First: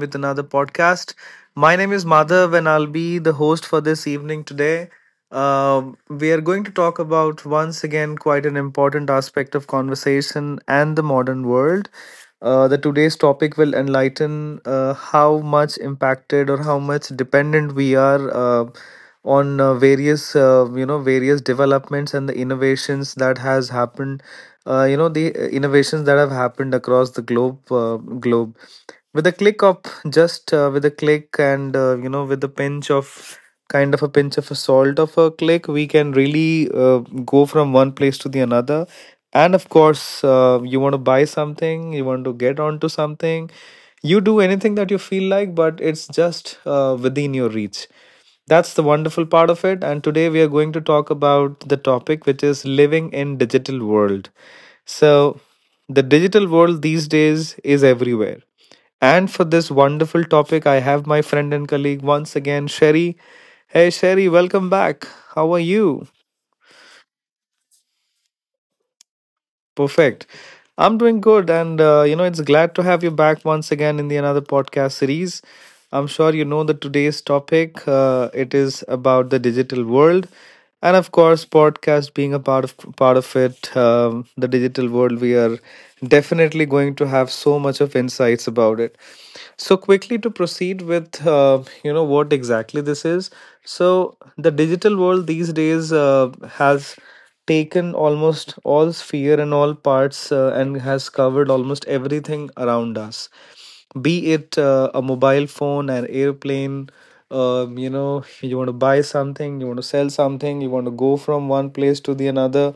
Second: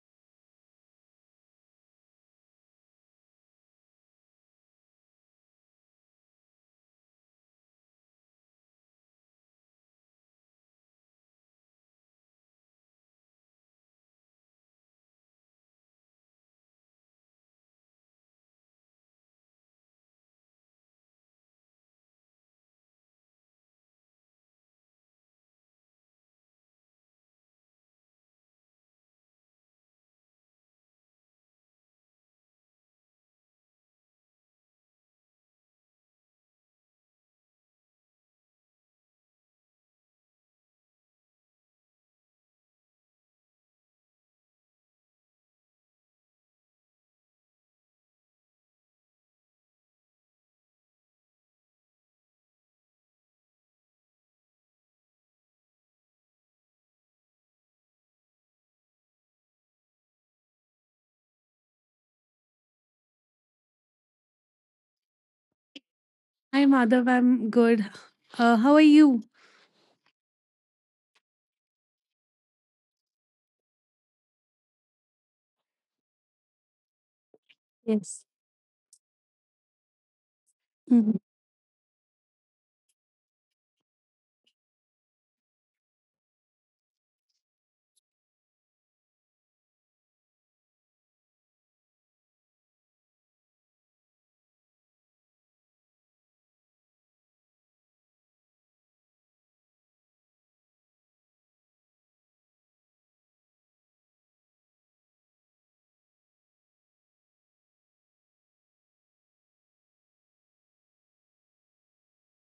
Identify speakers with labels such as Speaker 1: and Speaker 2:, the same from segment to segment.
Speaker 1: with another podcast. My name is Madhav and I'll be the host for this evening today. We are going to talk about, once again, quite an important aspect of conversation and the modern world. The today's topic will enlighten how much impacted or how much dependent we are on various various developments and the innovations that has happened, you know the innovations that have happened across the globe, globe with a click of, just with a click, and with a pinch of, kind of a pinch of a salt of a click, we can really go from one place to the another. And of course, you want to buy something, you want to get onto something, you do anything that you feel like, but it's just within your reach. That's the wonderful part of it. And today we are going to talk about the topic, which is living in digital world. So the digital world these days is everywhere. And for this wonderful topic, I have my friend and colleague once again, Sherry. Hey Sherry, welcome back. How are you?
Speaker 2: Hi, Madhav. I'm good. How are you?
Speaker 1: Perfect. I'm doing good, and it's glad to have you back once again in the another podcast series. I'm sure you know that today's topic,
Speaker 2: Yes.
Speaker 1: it is about the digital world, and of
Speaker 2: Mhm.
Speaker 1: course, podcast being a part of it, the digital world. We are definitely going to have so much of insights about it. So quickly to proceed with, what exactly this is. So the digital world these days has taken almost all sphere and all parts, and has covered almost everything around us, be it a mobile phone, an airplane. You want to buy something, you want to sell something, you want to go from one place to the another.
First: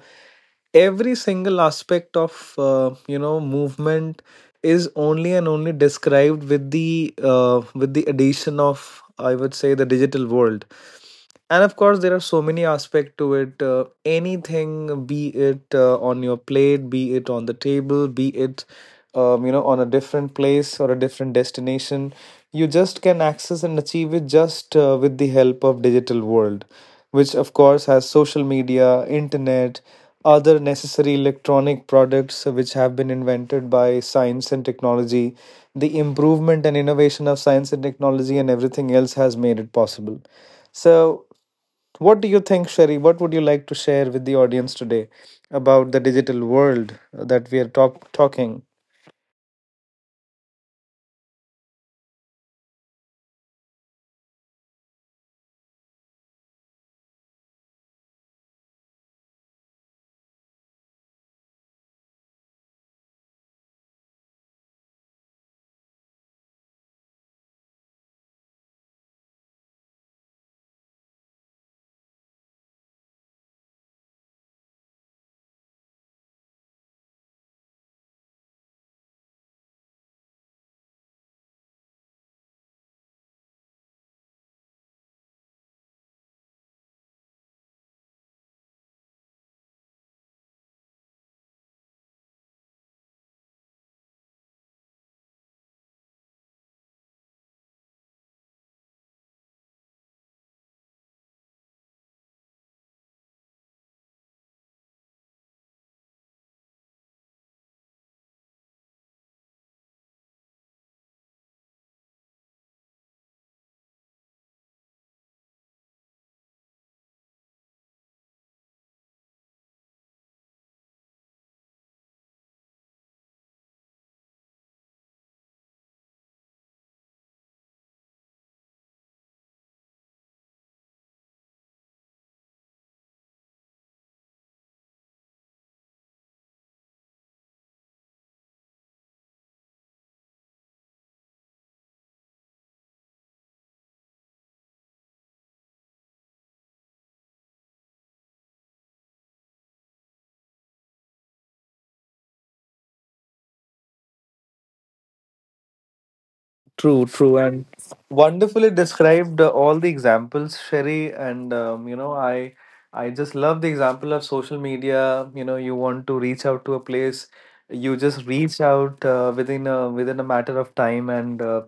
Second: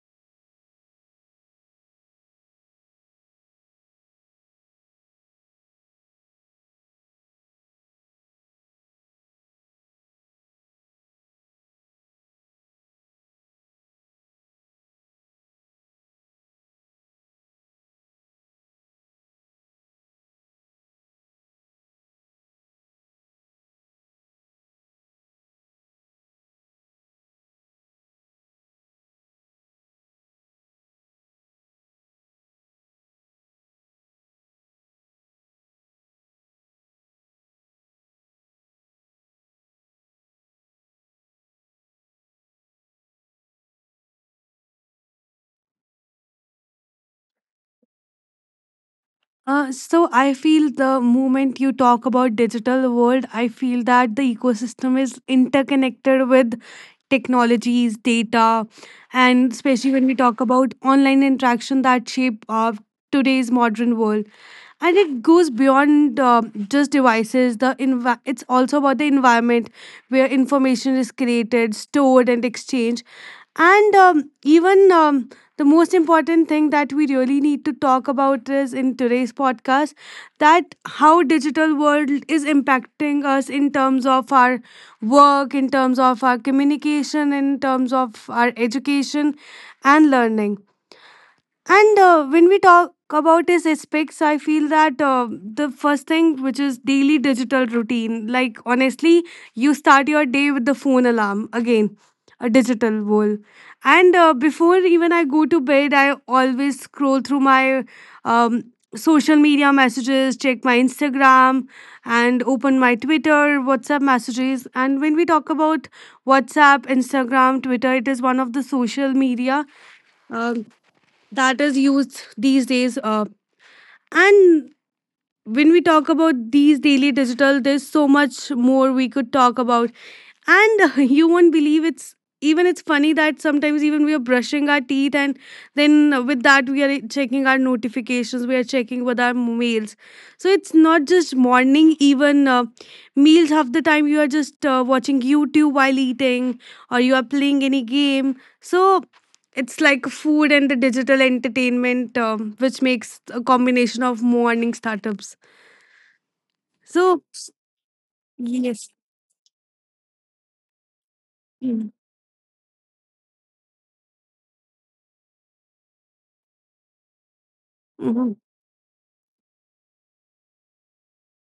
Speaker 1: Every single aspect of movement is only and only described with the addition of, I would say, the digital world. And of course, there are so many aspect to it. Anything, be it on your plate, be it on the table, be it on a different place or a different destination, you just can access and achieve it just with the help of digital world, which of course has social media, internet, other necessary electronic products which have been invented by science and technology. The improvement and innovation of science and technology and everything else has made it possible. So, what do you think, Sherry? What would you like to share with the audience today about the digital world that we are talking?
Speaker 2: So I feel the moment you talk about digital world, I feel that the ecosystem is interconnected with technologies, data, and especially when we talk about online interaction that shape today's modern world. And it goes beyond just devices. It's also about the environment where information is created, stored, and exchanged. And even the most important thing that we really need to talk about is in today's podcast, that how digital world is impacting us in terms of our work, in terms of our communication, in terms of our education and learning. And when we talk about his aspects, I feel that the first thing, which is daily digital routine, like honestly, you start your day with the phone alarm, again, a digital wall. And before even I go to bed, I always scroll through my um, social media messages, check my Instagram, and open my Twitter, WhatsApp messages. And when we talk about WhatsApp, Instagram, Twitter, it is one of the social media um that is used these days. And when we talk about these daily digital, there's so much more we could talk about, and you won't believe it's, even it's funny that sometimes even we are brushing our teeth, and then with that we are checking our notifications, we are checking with our mails. So it's not just morning, even meals, half the time you are just watching youtube while eating, or you are playing any game. So it's like food and the digital entertainment, which makes a combination of morning startups.
Speaker 1: True,
Speaker 2: So
Speaker 1: true, and wonderfully
Speaker 2: yes,
Speaker 1: described all the examples, Sherry. And um, you
Speaker 2: Mm.
Speaker 1: know, I I just love the example of social media. You know, you want to reach out to a place, you just
Speaker 2: Mhm.
Speaker 1: reach out within a matter of time, and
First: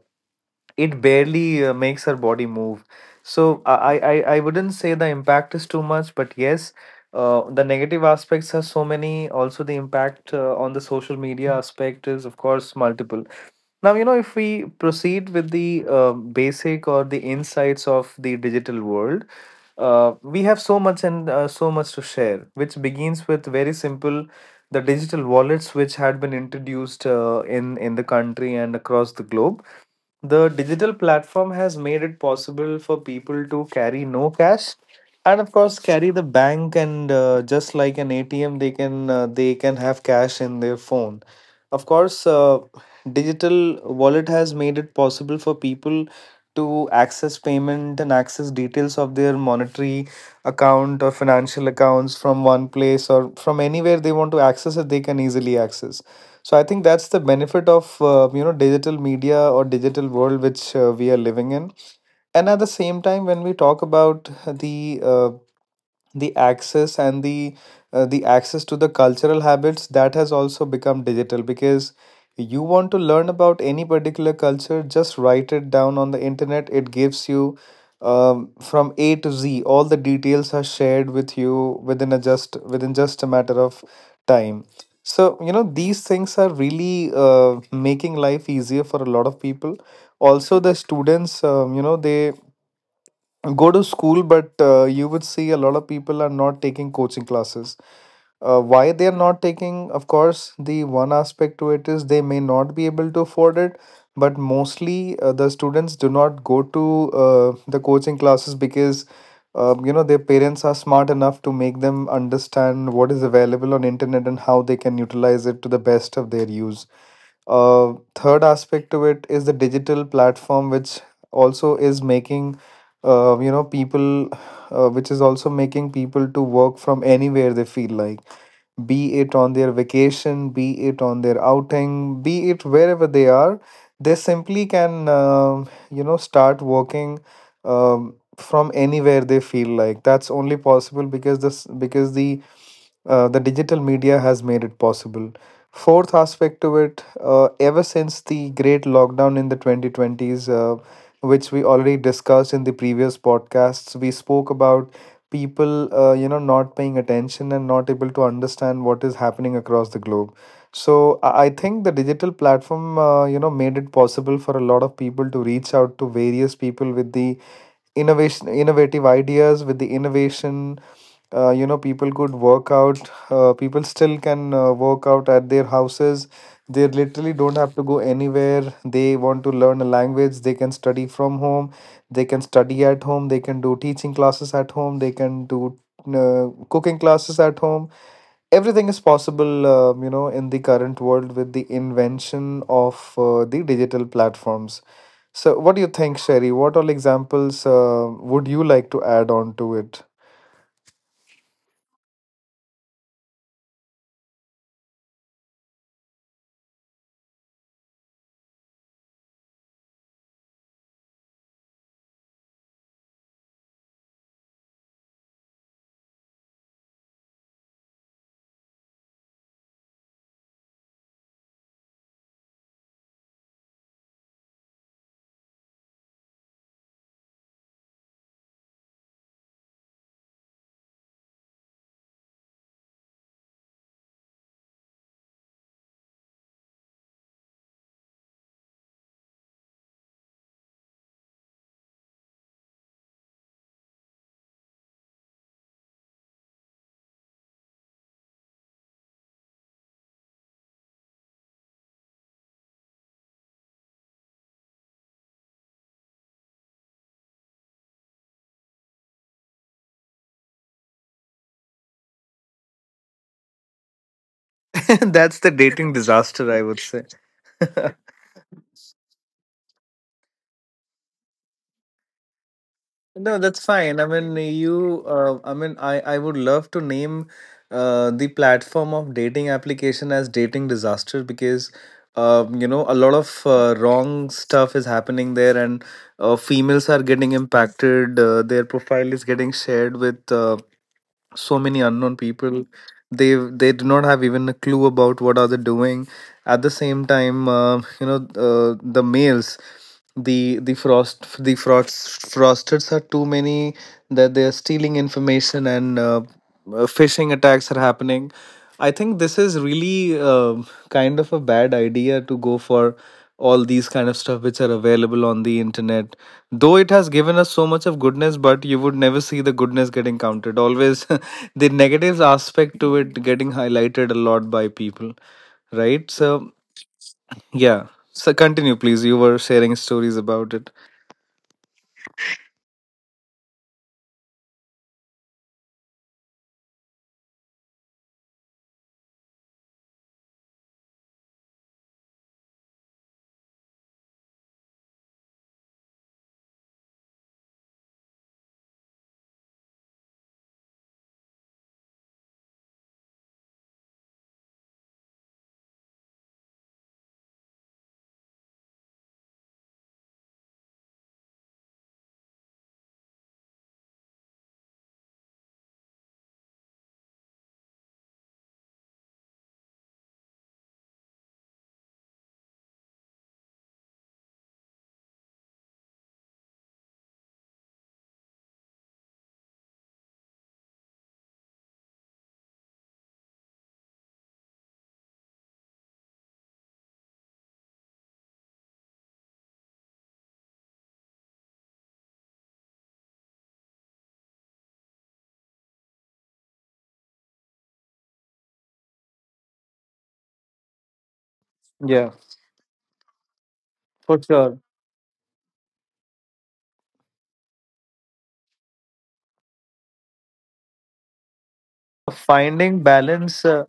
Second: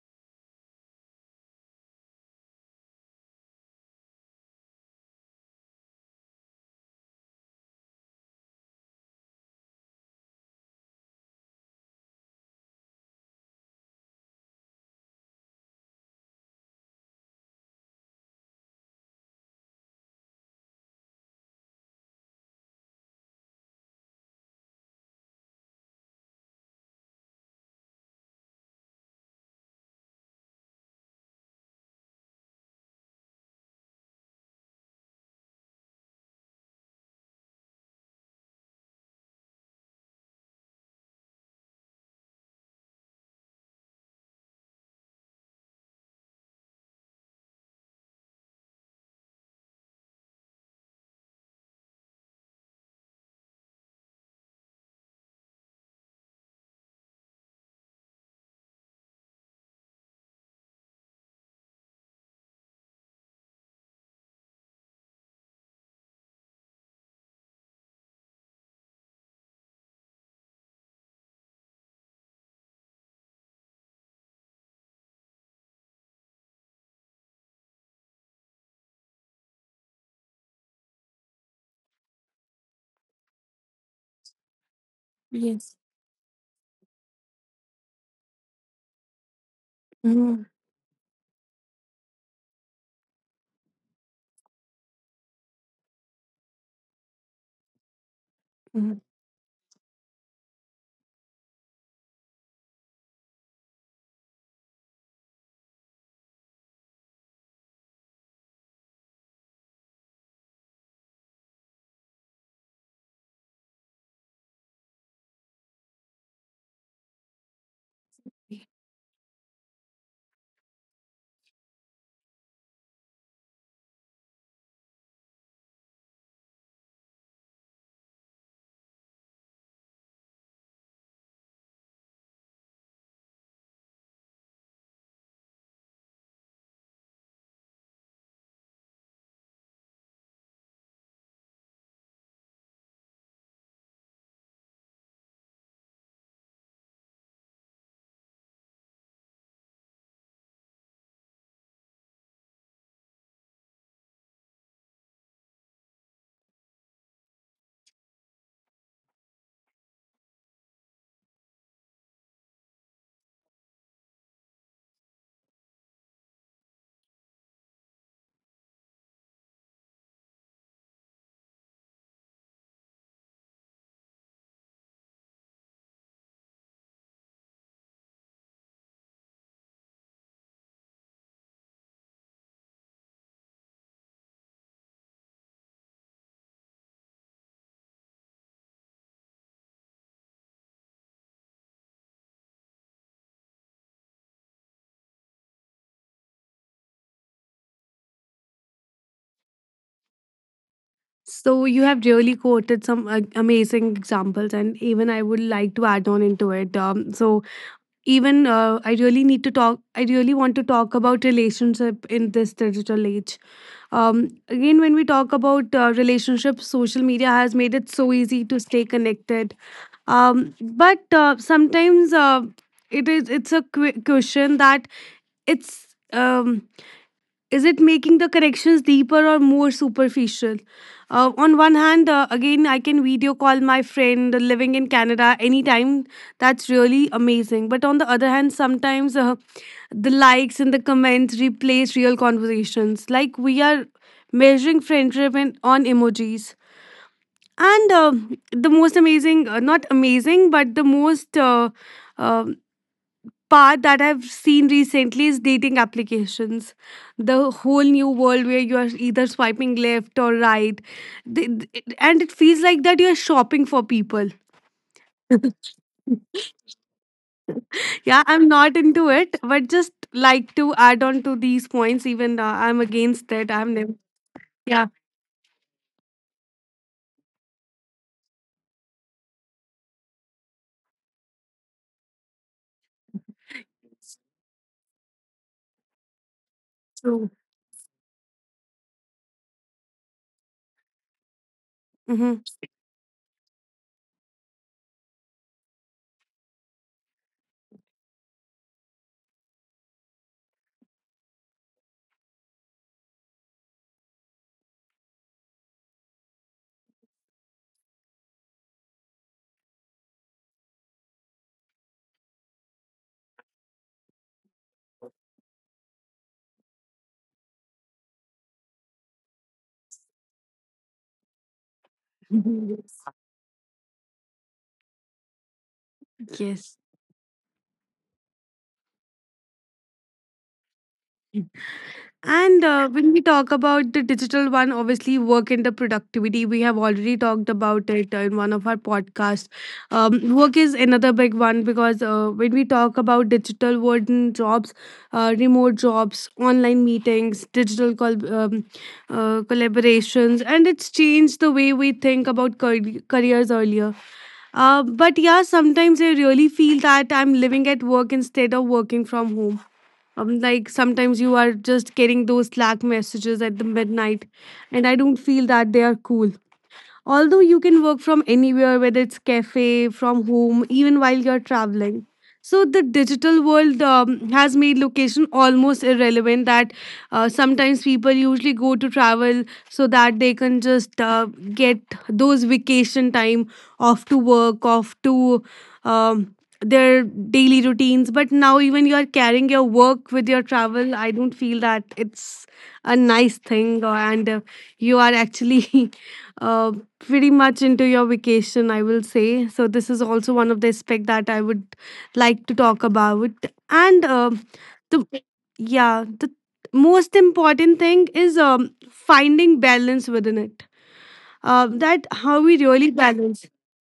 Speaker 1: it barely makes her body move. So I wouldn't say the impact is too much, but yes, the negative aspects are so many. Also, the impact on the social media aspect is, of course, multiple. Now, you know, if we proceed with the basic or the insights of the digital world, we have so much, and so much to share, which begins with very simple, the digital wallets which had been introduced in the country and across the globe. The digital platform has made it possible for people to carry no cash, and of course carry the bank, and just like an ATM, they can have cash in their phone. Of course, digital wallet has made it possible for people to access payment and access details of their monetary account or financial accounts from one place, or from anywhere they want to access it, they can easily access. So I think that's the benefit of digital media or digital world, which we are living in. And at the same time, when we talk about the access, and the access to the cultural habits, that has also become digital, because you want to learn about any particular culture, just write it down on the internet, it gives you, from a to z, all the details are shared with you within a just within just a matter of time. So
Speaker 2: Yes.
Speaker 1: these things are really making life easier for a lot of people.
Speaker 2: Mhm.
Speaker 1: Also the students, they go to school, but you would see a lot of people are not taking coaching classes. Why
Speaker 2: Mhm.
Speaker 1: they are not taking? Of course, the one aspect to it is they may not be able to afford it. But mostly, the students do not go to the coaching classes because their parents are smart enough to make them understand what is available on internet and how they can utilize it to the best of their use. Third aspect to it is the digital platform, which also is making, people, which is also making people to work from anywhere they feel like, be it on their vacation, be it on their outing, be it wherever they are, they simply can, start working from anywhere they feel like. That's only possible because this, because the digital media has made it possible. Fourth aspect to it, ever since the great lockdown in the 2020s, which we already discussed in the previous podcasts, we spoke about people not paying attention and not able to understand what is happening across the globe. So I think the digital platform, made it possible for a lot of people to reach out to various people with the innovation innovative ideas, with the innovation, people could work out. People still can work out at their houses, they literally don't have to go anywhere. They want to learn a language, they can study from home, they can study at home, they can do teaching classes at home, they can do cooking classes at home. Everything is possible, in the current world, with the invention of the digital platforms. So, what do you think, Sherry? What all examples would you like to add on to it?
Speaker 2: So you have really quoted some amazing examples, and even I would like to add on into it. So even I really need to talk. I really want to talk about relationship in this digital age. Again, when we talk about relationships, social media has made it so easy to stay connected. But sometimes, it's a question that it's. Is it making the corrections deeper or more superficial? On one hand, again, I can video call my friend living in Canada anytime. That's really amazing. But on the other hand, sometimes the likes and the comments replace real conversations. Like we are measuring friendship in, on emojis. And the most amazing, not amazing, but the most uh, part that I've seen recently is dating applications. The whole new world where you are either swiping left or right. And it feels like that you're shopping for people.
Speaker 1: That's the dating disaster, I would say.
Speaker 2: Yeah, I'm not into it, but just like to add on to these points, even I'm against
Speaker 1: No,
Speaker 2: that.
Speaker 1: that's
Speaker 2: I'm never.
Speaker 1: fine. I mean,
Speaker 2: Yeah,
Speaker 1: you. I mean, I. I would love to name the platform of dating application as dating disaster, because a lot of wrong stuff is happening there, and females are
Speaker 2: true.
Speaker 1: getting impacted, their profile is getting shared with so many unknown
Speaker 2: Hmm.
Speaker 1: people. They do not have even a clue about what are they doing. At the same time, the males, the frosters are too many, that they are stealing information, and phishing attacks are happening. I think this is really kind of a bad idea to go for, all these kind of stuff which are available on the internet. Though it has given us so much of goodness, but you would never see the goodness getting counted, always the negative aspect to it getting highlighted a lot by people, right? So,
Speaker 2: Yes.
Speaker 1: yeah, so continue please, you were sharing stories about it.
Speaker 2: And when we talk about the digital one, obviously work and the productivity, we have already talked about it in one of our podcasts. Work is another big one because when we talk about digital world and jobs, remote jobs, online meetings, digital collaborations, and it's changed the way we think about careers earlier. But yeah, sometimes I really feel that I'm living at work instead of working from home. Like sometimes you are just getting those slack messages at the midnight, and I don't feel that they are cool. Although you can work from anywhere, whether it's cafe, from home, even while you're traveling. So the digital world has made location almost irrelevant. That sometimes people usually go to travel so that they can just get those vacation time off to work, off to um, their daily routines. But now even you are carrying your work with your travel. I don't feel that it's a nice thing, and you are actually uh, pretty much into your vacation, I will say. So this is also one of the aspect that I would
Speaker 1: Yeah,
Speaker 2: like to talk about. And
Speaker 1: for sure.
Speaker 2: the yeah, the most important thing is finding balance within it. That how we really
Speaker 1: finding
Speaker 2: balance.
Speaker 1: balance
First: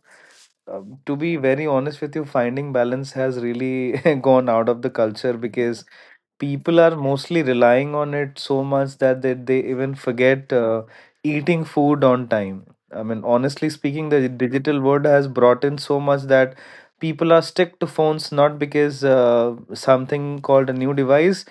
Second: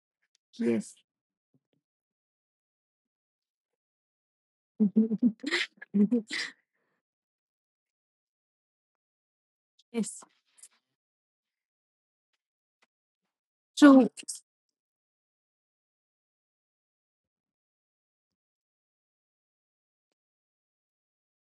Speaker 2: Yes.
Speaker 1: To be very honest with you, finding balance has really gone out of the culture, because people are mostly relying on it so much that they even
Speaker 2: Yes.
Speaker 1: forget eating food on time. I mean, honestly speaking,
Speaker 2: True.
Speaker 1: the digital world has brought in so much that people are stick to phones, not because something called a new device,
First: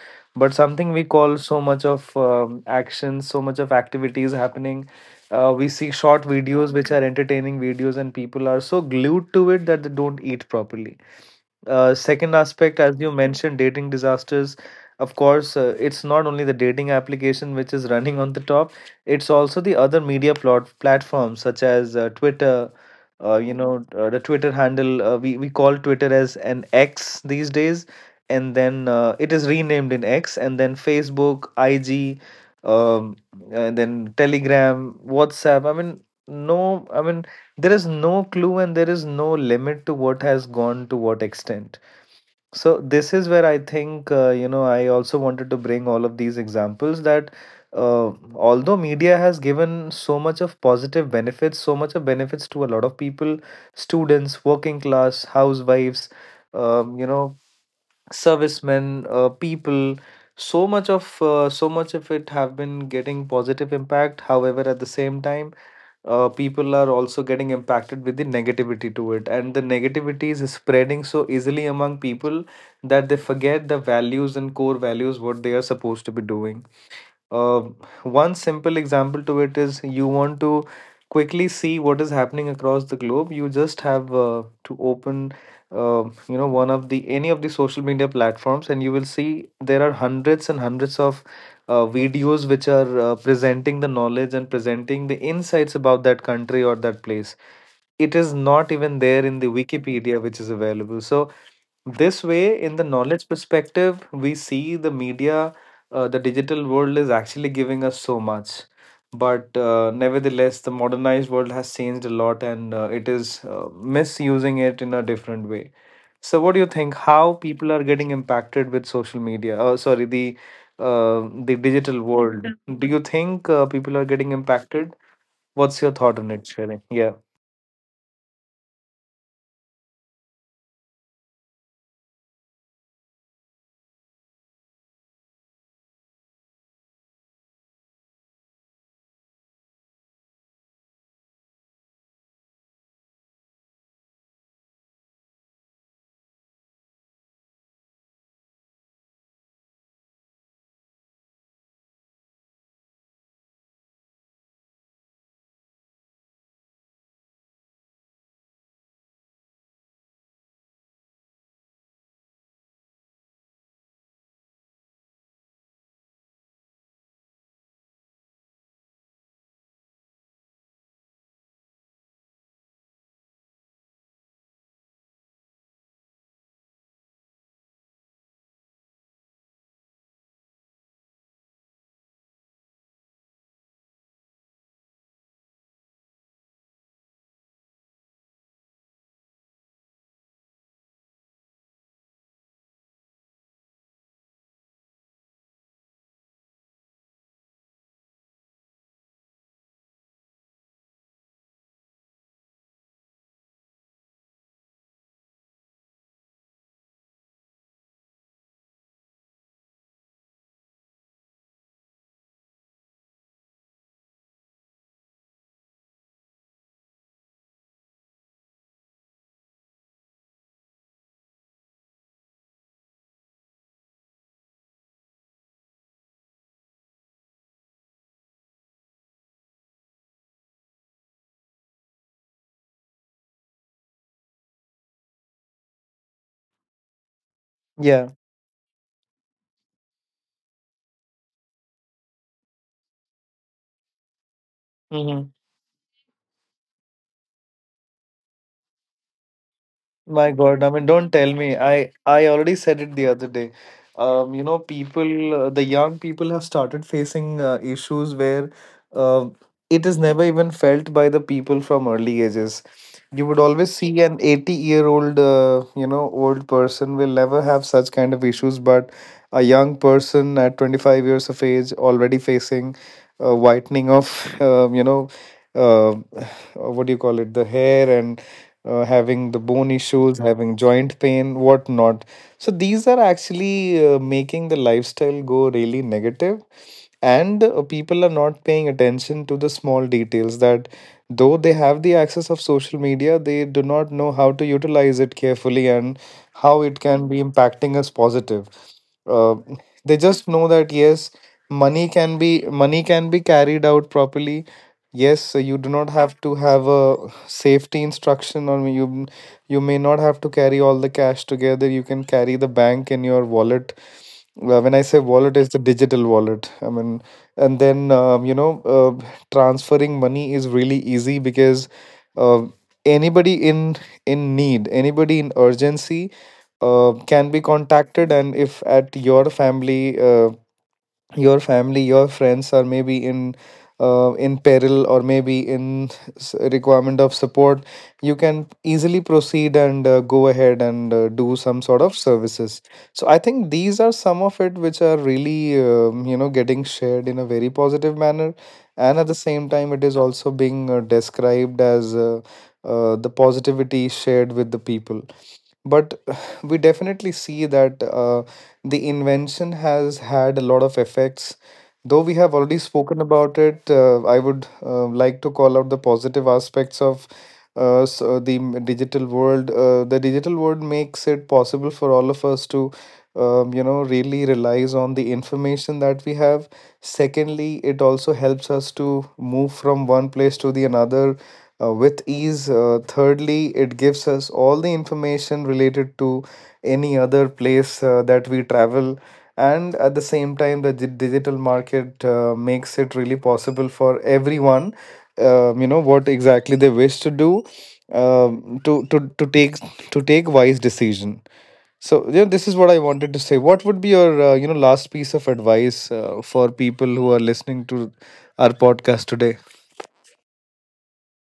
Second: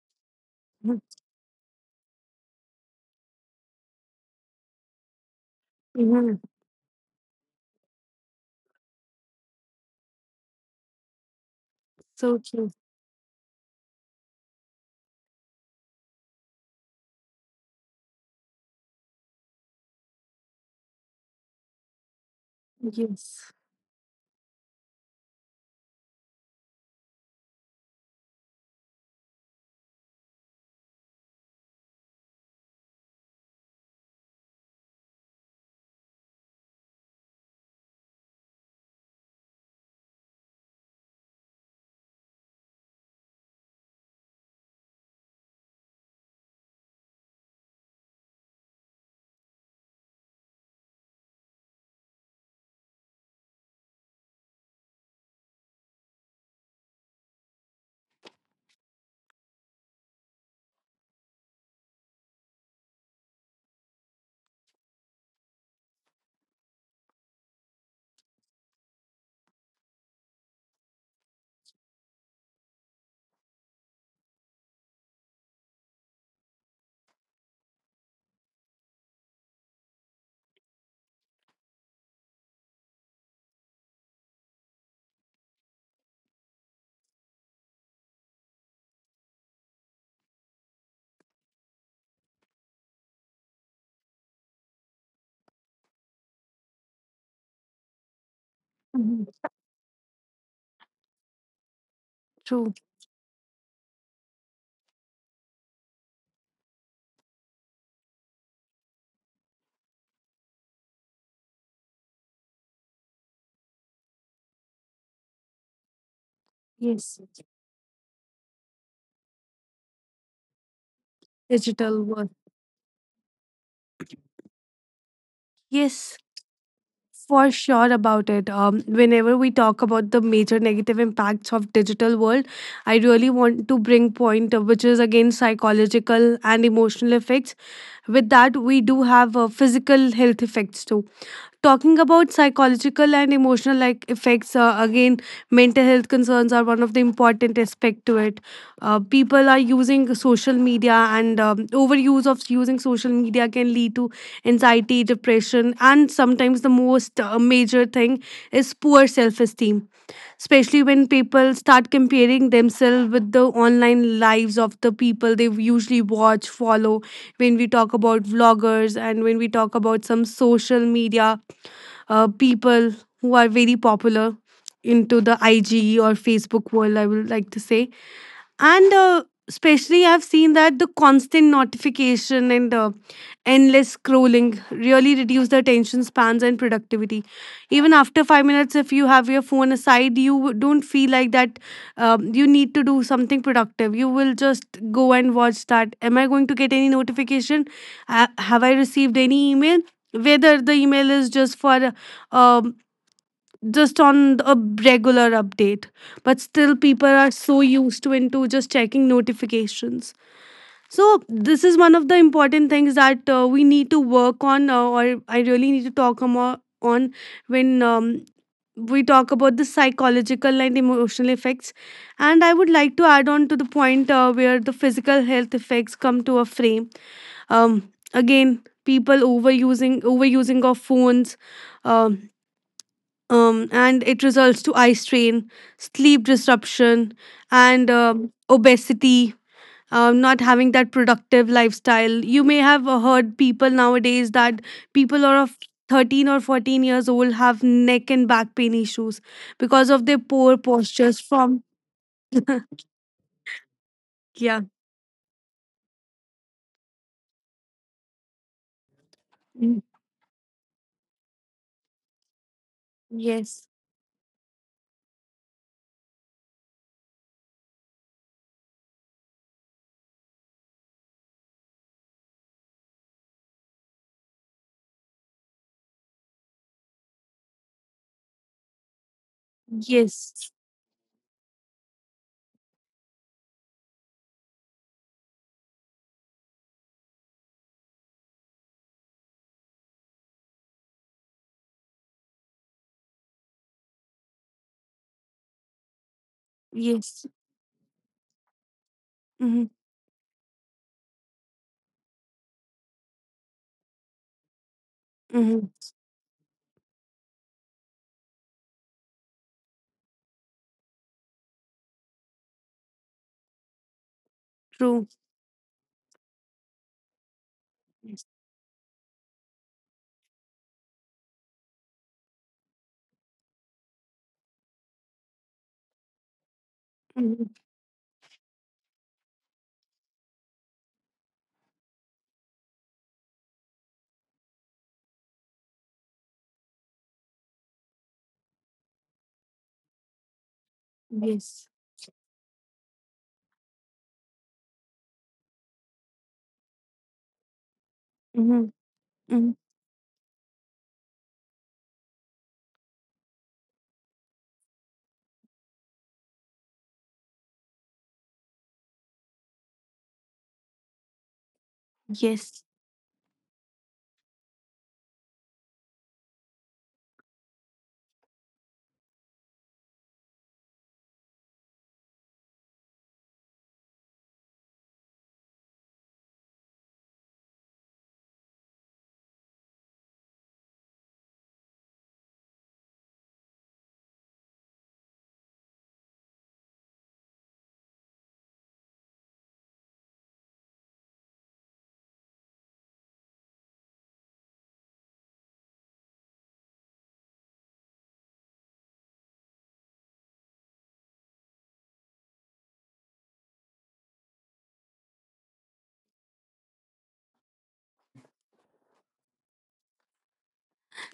Speaker 1: but something we call so much of, action, so much of activities happening. We see short
Speaker 2: Mhm.
Speaker 1: videos which are entertaining videos, and people are so glued to it that they don't eat properly. Uh,
Speaker 2: So
Speaker 1: second
Speaker 2: true.
Speaker 1: aspect, as you mentioned, dating disasters. Of course, it's not only the dating application which is running on the top, it's also the other media plot platforms such as Twitter. Uh,
Speaker 2: Yes.
Speaker 1: you know, uh, the Twitter handle, we call Twitter as an X these days, and then it is renamed in X, and then Facebook, IG, um, and then Telegram, WhatsApp. I mean, no, I mean, there is no clue and there is no limit to what has gone to what extent. So this is where I think I also wanted to bring all of these examples that although media has given so much of positive benefits, so much of benefits to a lot of people, students, working class, housewives, um, you know servicemen people so much of it have been getting positive impact. However, at the same time people are also getting impacted with the negativity to it, and the negativity is spreading so easily among people that they forget the values and core values what they are supposed to be doing. uh, One simple example to it is you want to quickly see what is happening across the globe. You just have to open, one of the any of the social media platforms, and you will see there are hundreds and hundreds of videos which are presenting the knowledge and presenting the insights about that country or that place. It is not even
Speaker 2: Mhm.
Speaker 1: there in the Wikipedia, which is available. So this
Speaker 2: True.
Speaker 1: way in the knowledge perspective we see the media, the digital world is actually giving us so much. But nevertheless, the modernized world has changed a lot, and it is misusing it in a different way. So, what do you think?
Speaker 2: Yes.
Speaker 1: How people are getting impacted with social media? Oh, sorry, the
Speaker 2: Digital
Speaker 1: digital
Speaker 2: world.
Speaker 1: world. Do you think people are getting impacted? What's your
Speaker 2: Yes.
Speaker 1: thought on it, Sherry? Yeah.
Speaker 2: For sure about it. Whenever we talk about the major negative impacts of digital world, I really want to bring point which is again psychological and emotional effects. With that, we do have physical health effects too. Talking about psychological and emotional like effects, again, mental health concerns are one of the important aspect to it. People are using social media, and overuse of using social media can lead to anxiety, depression, and sometimes the most major thing is poor self-esteem, especially when people start comparing themselves with the online lives of the people they usually watch, follow. When we talk about vloggers, and when we talk about some social media people who are very popular into the IG or Facebook world, I would like to say. And especially, I've seen that the constant notification and endless scrolling really reduce the attention spans and productivity. Even after 5 minutes, if you have your phone aside, you don't feel like that, you need to do something productive. You will just go and watch that, am I going to get any notification? Have I received any email, whether the email is just for um, just on a regular update? But still people are so used to into just checking notifications. So this is one of the important things that we need to work on, or I really need to talk more on when we talk about the psychological and emotional effects. And I would like to add on to the point where the physical health effects come to a frame. Again, people overusing of phones, um, and it results to eye strain, sleep disruption, and
Speaker 1: Yeah.
Speaker 2: obesity, not having that productive lifestyle. You may have heard people nowadays that people
Speaker 1: Hmm.
Speaker 2: are of 13 or 14 years old have neck and back pain issues because of their
Speaker 1: My
Speaker 2: poor
Speaker 1: God, I mean, don't
Speaker 2: postures
Speaker 1: tell me.
Speaker 2: from.
Speaker 1: I already said it the other day. You
Speaker 2: Yeah.
Speaker 1: know, people, the young people have started facing issues where uh,
Speaker 2: Mm,
Speaker 1: it is never even felt by the people from early ages. You would
Speaker 2: yes.
Speaker 1: always see an 80-year-old, old person will never have such kind of issues, but a young person at 25 years of age already facing whitening of, um, you know, uh, what do you call it, the hair and having the bone issues,
Speaker 2: Yes.
Speaker 1: having joint pain, whatnot. So these are actually making the lifestyle go really negative, and people are not paying attention to the small details that though they have the access of social media, they do not know how to utilize it carefully and how it can be
Speaker 2: Yes.
Speaker 1: impacting us positive. uh,
Speaker 2: Mm-hmm.
Speaker 1: they just know that, yes, money can be carried out properly. Yes, so you do
Speaker 2: Mm-hmm.
Speaker 1: not have to have a safety instruction, or you may not have to carry all the cash together. You can carry the bank in your wallet. Well, when I say
Speaker 2: True.
Speaker 1: wallet is the digital wallet, I mean, and then
Speaker 2: Yes.
Speaker 1: transferring money is really easy because uh, anybody in need, anybody in urgency can be
Speaker 2: Mm-hmm.
Speaker 1: contacted. And if at your family your family your friends are maybe in peril or maybe in requirement of support, you can easily proceed and go ahead and do some
Speaker 2: Yes.
Speaker 1: sort of services. So I think these are some of it which are really getting shared in a very positive manner,
Speaker 2: Mm-hmm.
Speaker 1: and at the same
Speaker 2: Mm-hmm.
Speaker 1: time it is also being described as the positivity shared with the people. But we definitely see that the invention has had a lot of effects. Though we have already
Speaker 2: Yes.
Speaker 1: spoken about it, I would like to call out the positive aspects of digital world. The digital world makes it possible for all of us to, really relies on the information that we have. Secondly, it also helps us to move from one place to the another with ease. Thirdly, it gives us all the information related to any other place that we travel. And at the same time, the digital market makes it really possible for everyone, what exactly they wish to do, um, to, to, to take to take wise decision. So, yeah, this is what I wanted to say. What would be your, last piece of advice for people who are listening to our podcast today?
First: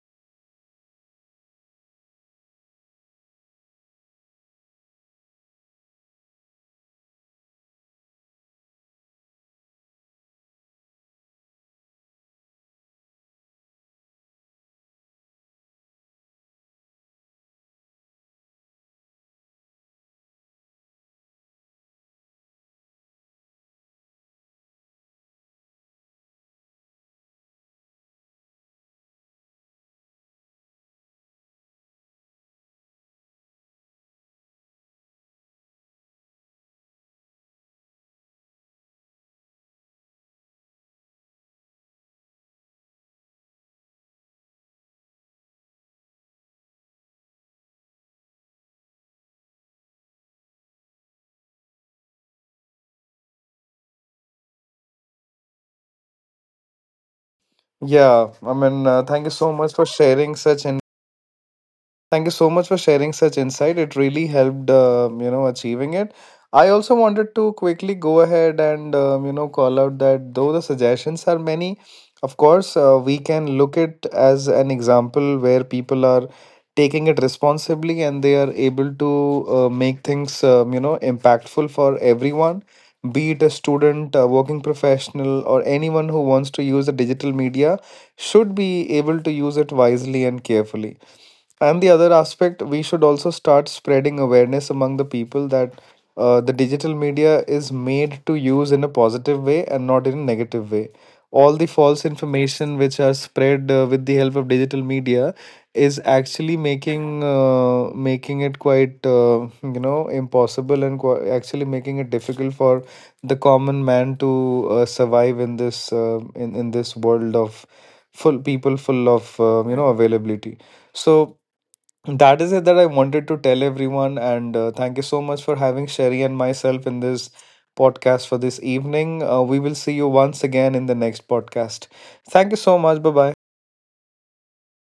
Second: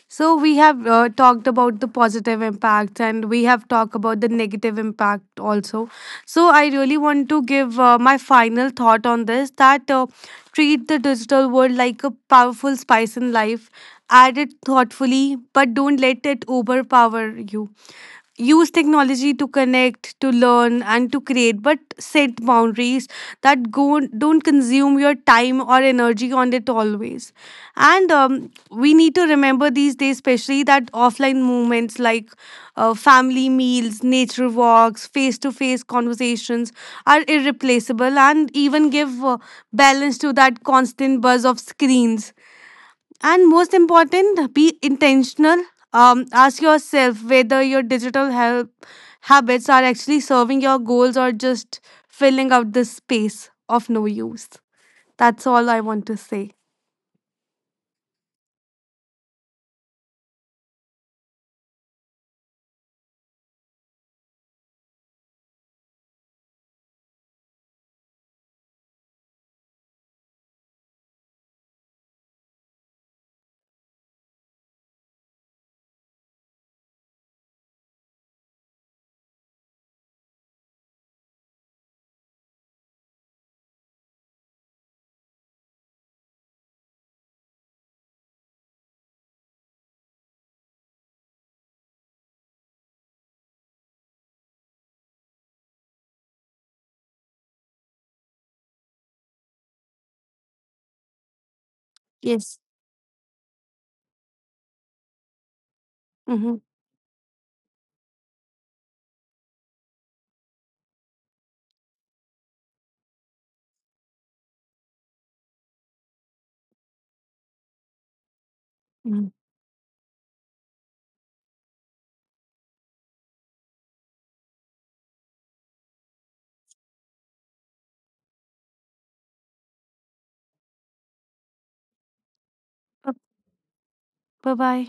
Speaker 2: So we have talked about the positive impact, and we have talked about the negative impact also. So I really want to give my final thought on this, that treat the digital world like a powerful spice in life. Add it thoughtfully, but don't let it overpower you. Use technology to connect, to learn, and to create decide, but set boundaries that go don't consume your time or energy on it always. And we need to remember these days, especially that offline moments, like family meals, nature walks, face-to-face conversations, are irreplaceable and even give balance to that constant buzz of screens. And most important, be intentional. Ask yourself whether your digital help habits are actually serving your goals or just filling out the space of no use. That's all I want to say.
Speaker 1: Yeah, I mean, Thank you so much for sharing such insight. It really helped, achieving it. I also wanted to quickly go ahead and, call out that though the suggestions are many, of course, we can look it as an example where people are taking it responsibly, and they are able to make things, impactful for everyone, be it a student, a working professional, or anyone who wants to use the digital media should be able to use it wisely and carefully. And the other aspect, we should also start spreading awareness among the people that the digital media is made to use in a positive way and not in a negative way. All the false
Speaker 2: Yes.
Speaker 1: information which are spread with the help of digital media is
Speaker 2: Mm-hmm.
Speaker 1: actually making making it quite impossible, and actually making it difficult for the common man to survive in this in this world of full people full of availability. So that is it that I wanted to tell everyone. And thank you so much for having Sherry and myself in this podcast for this evening. We will see you once again in the next podcast. Thank you so much. Bye bye.
Speaker 2: Bye bye.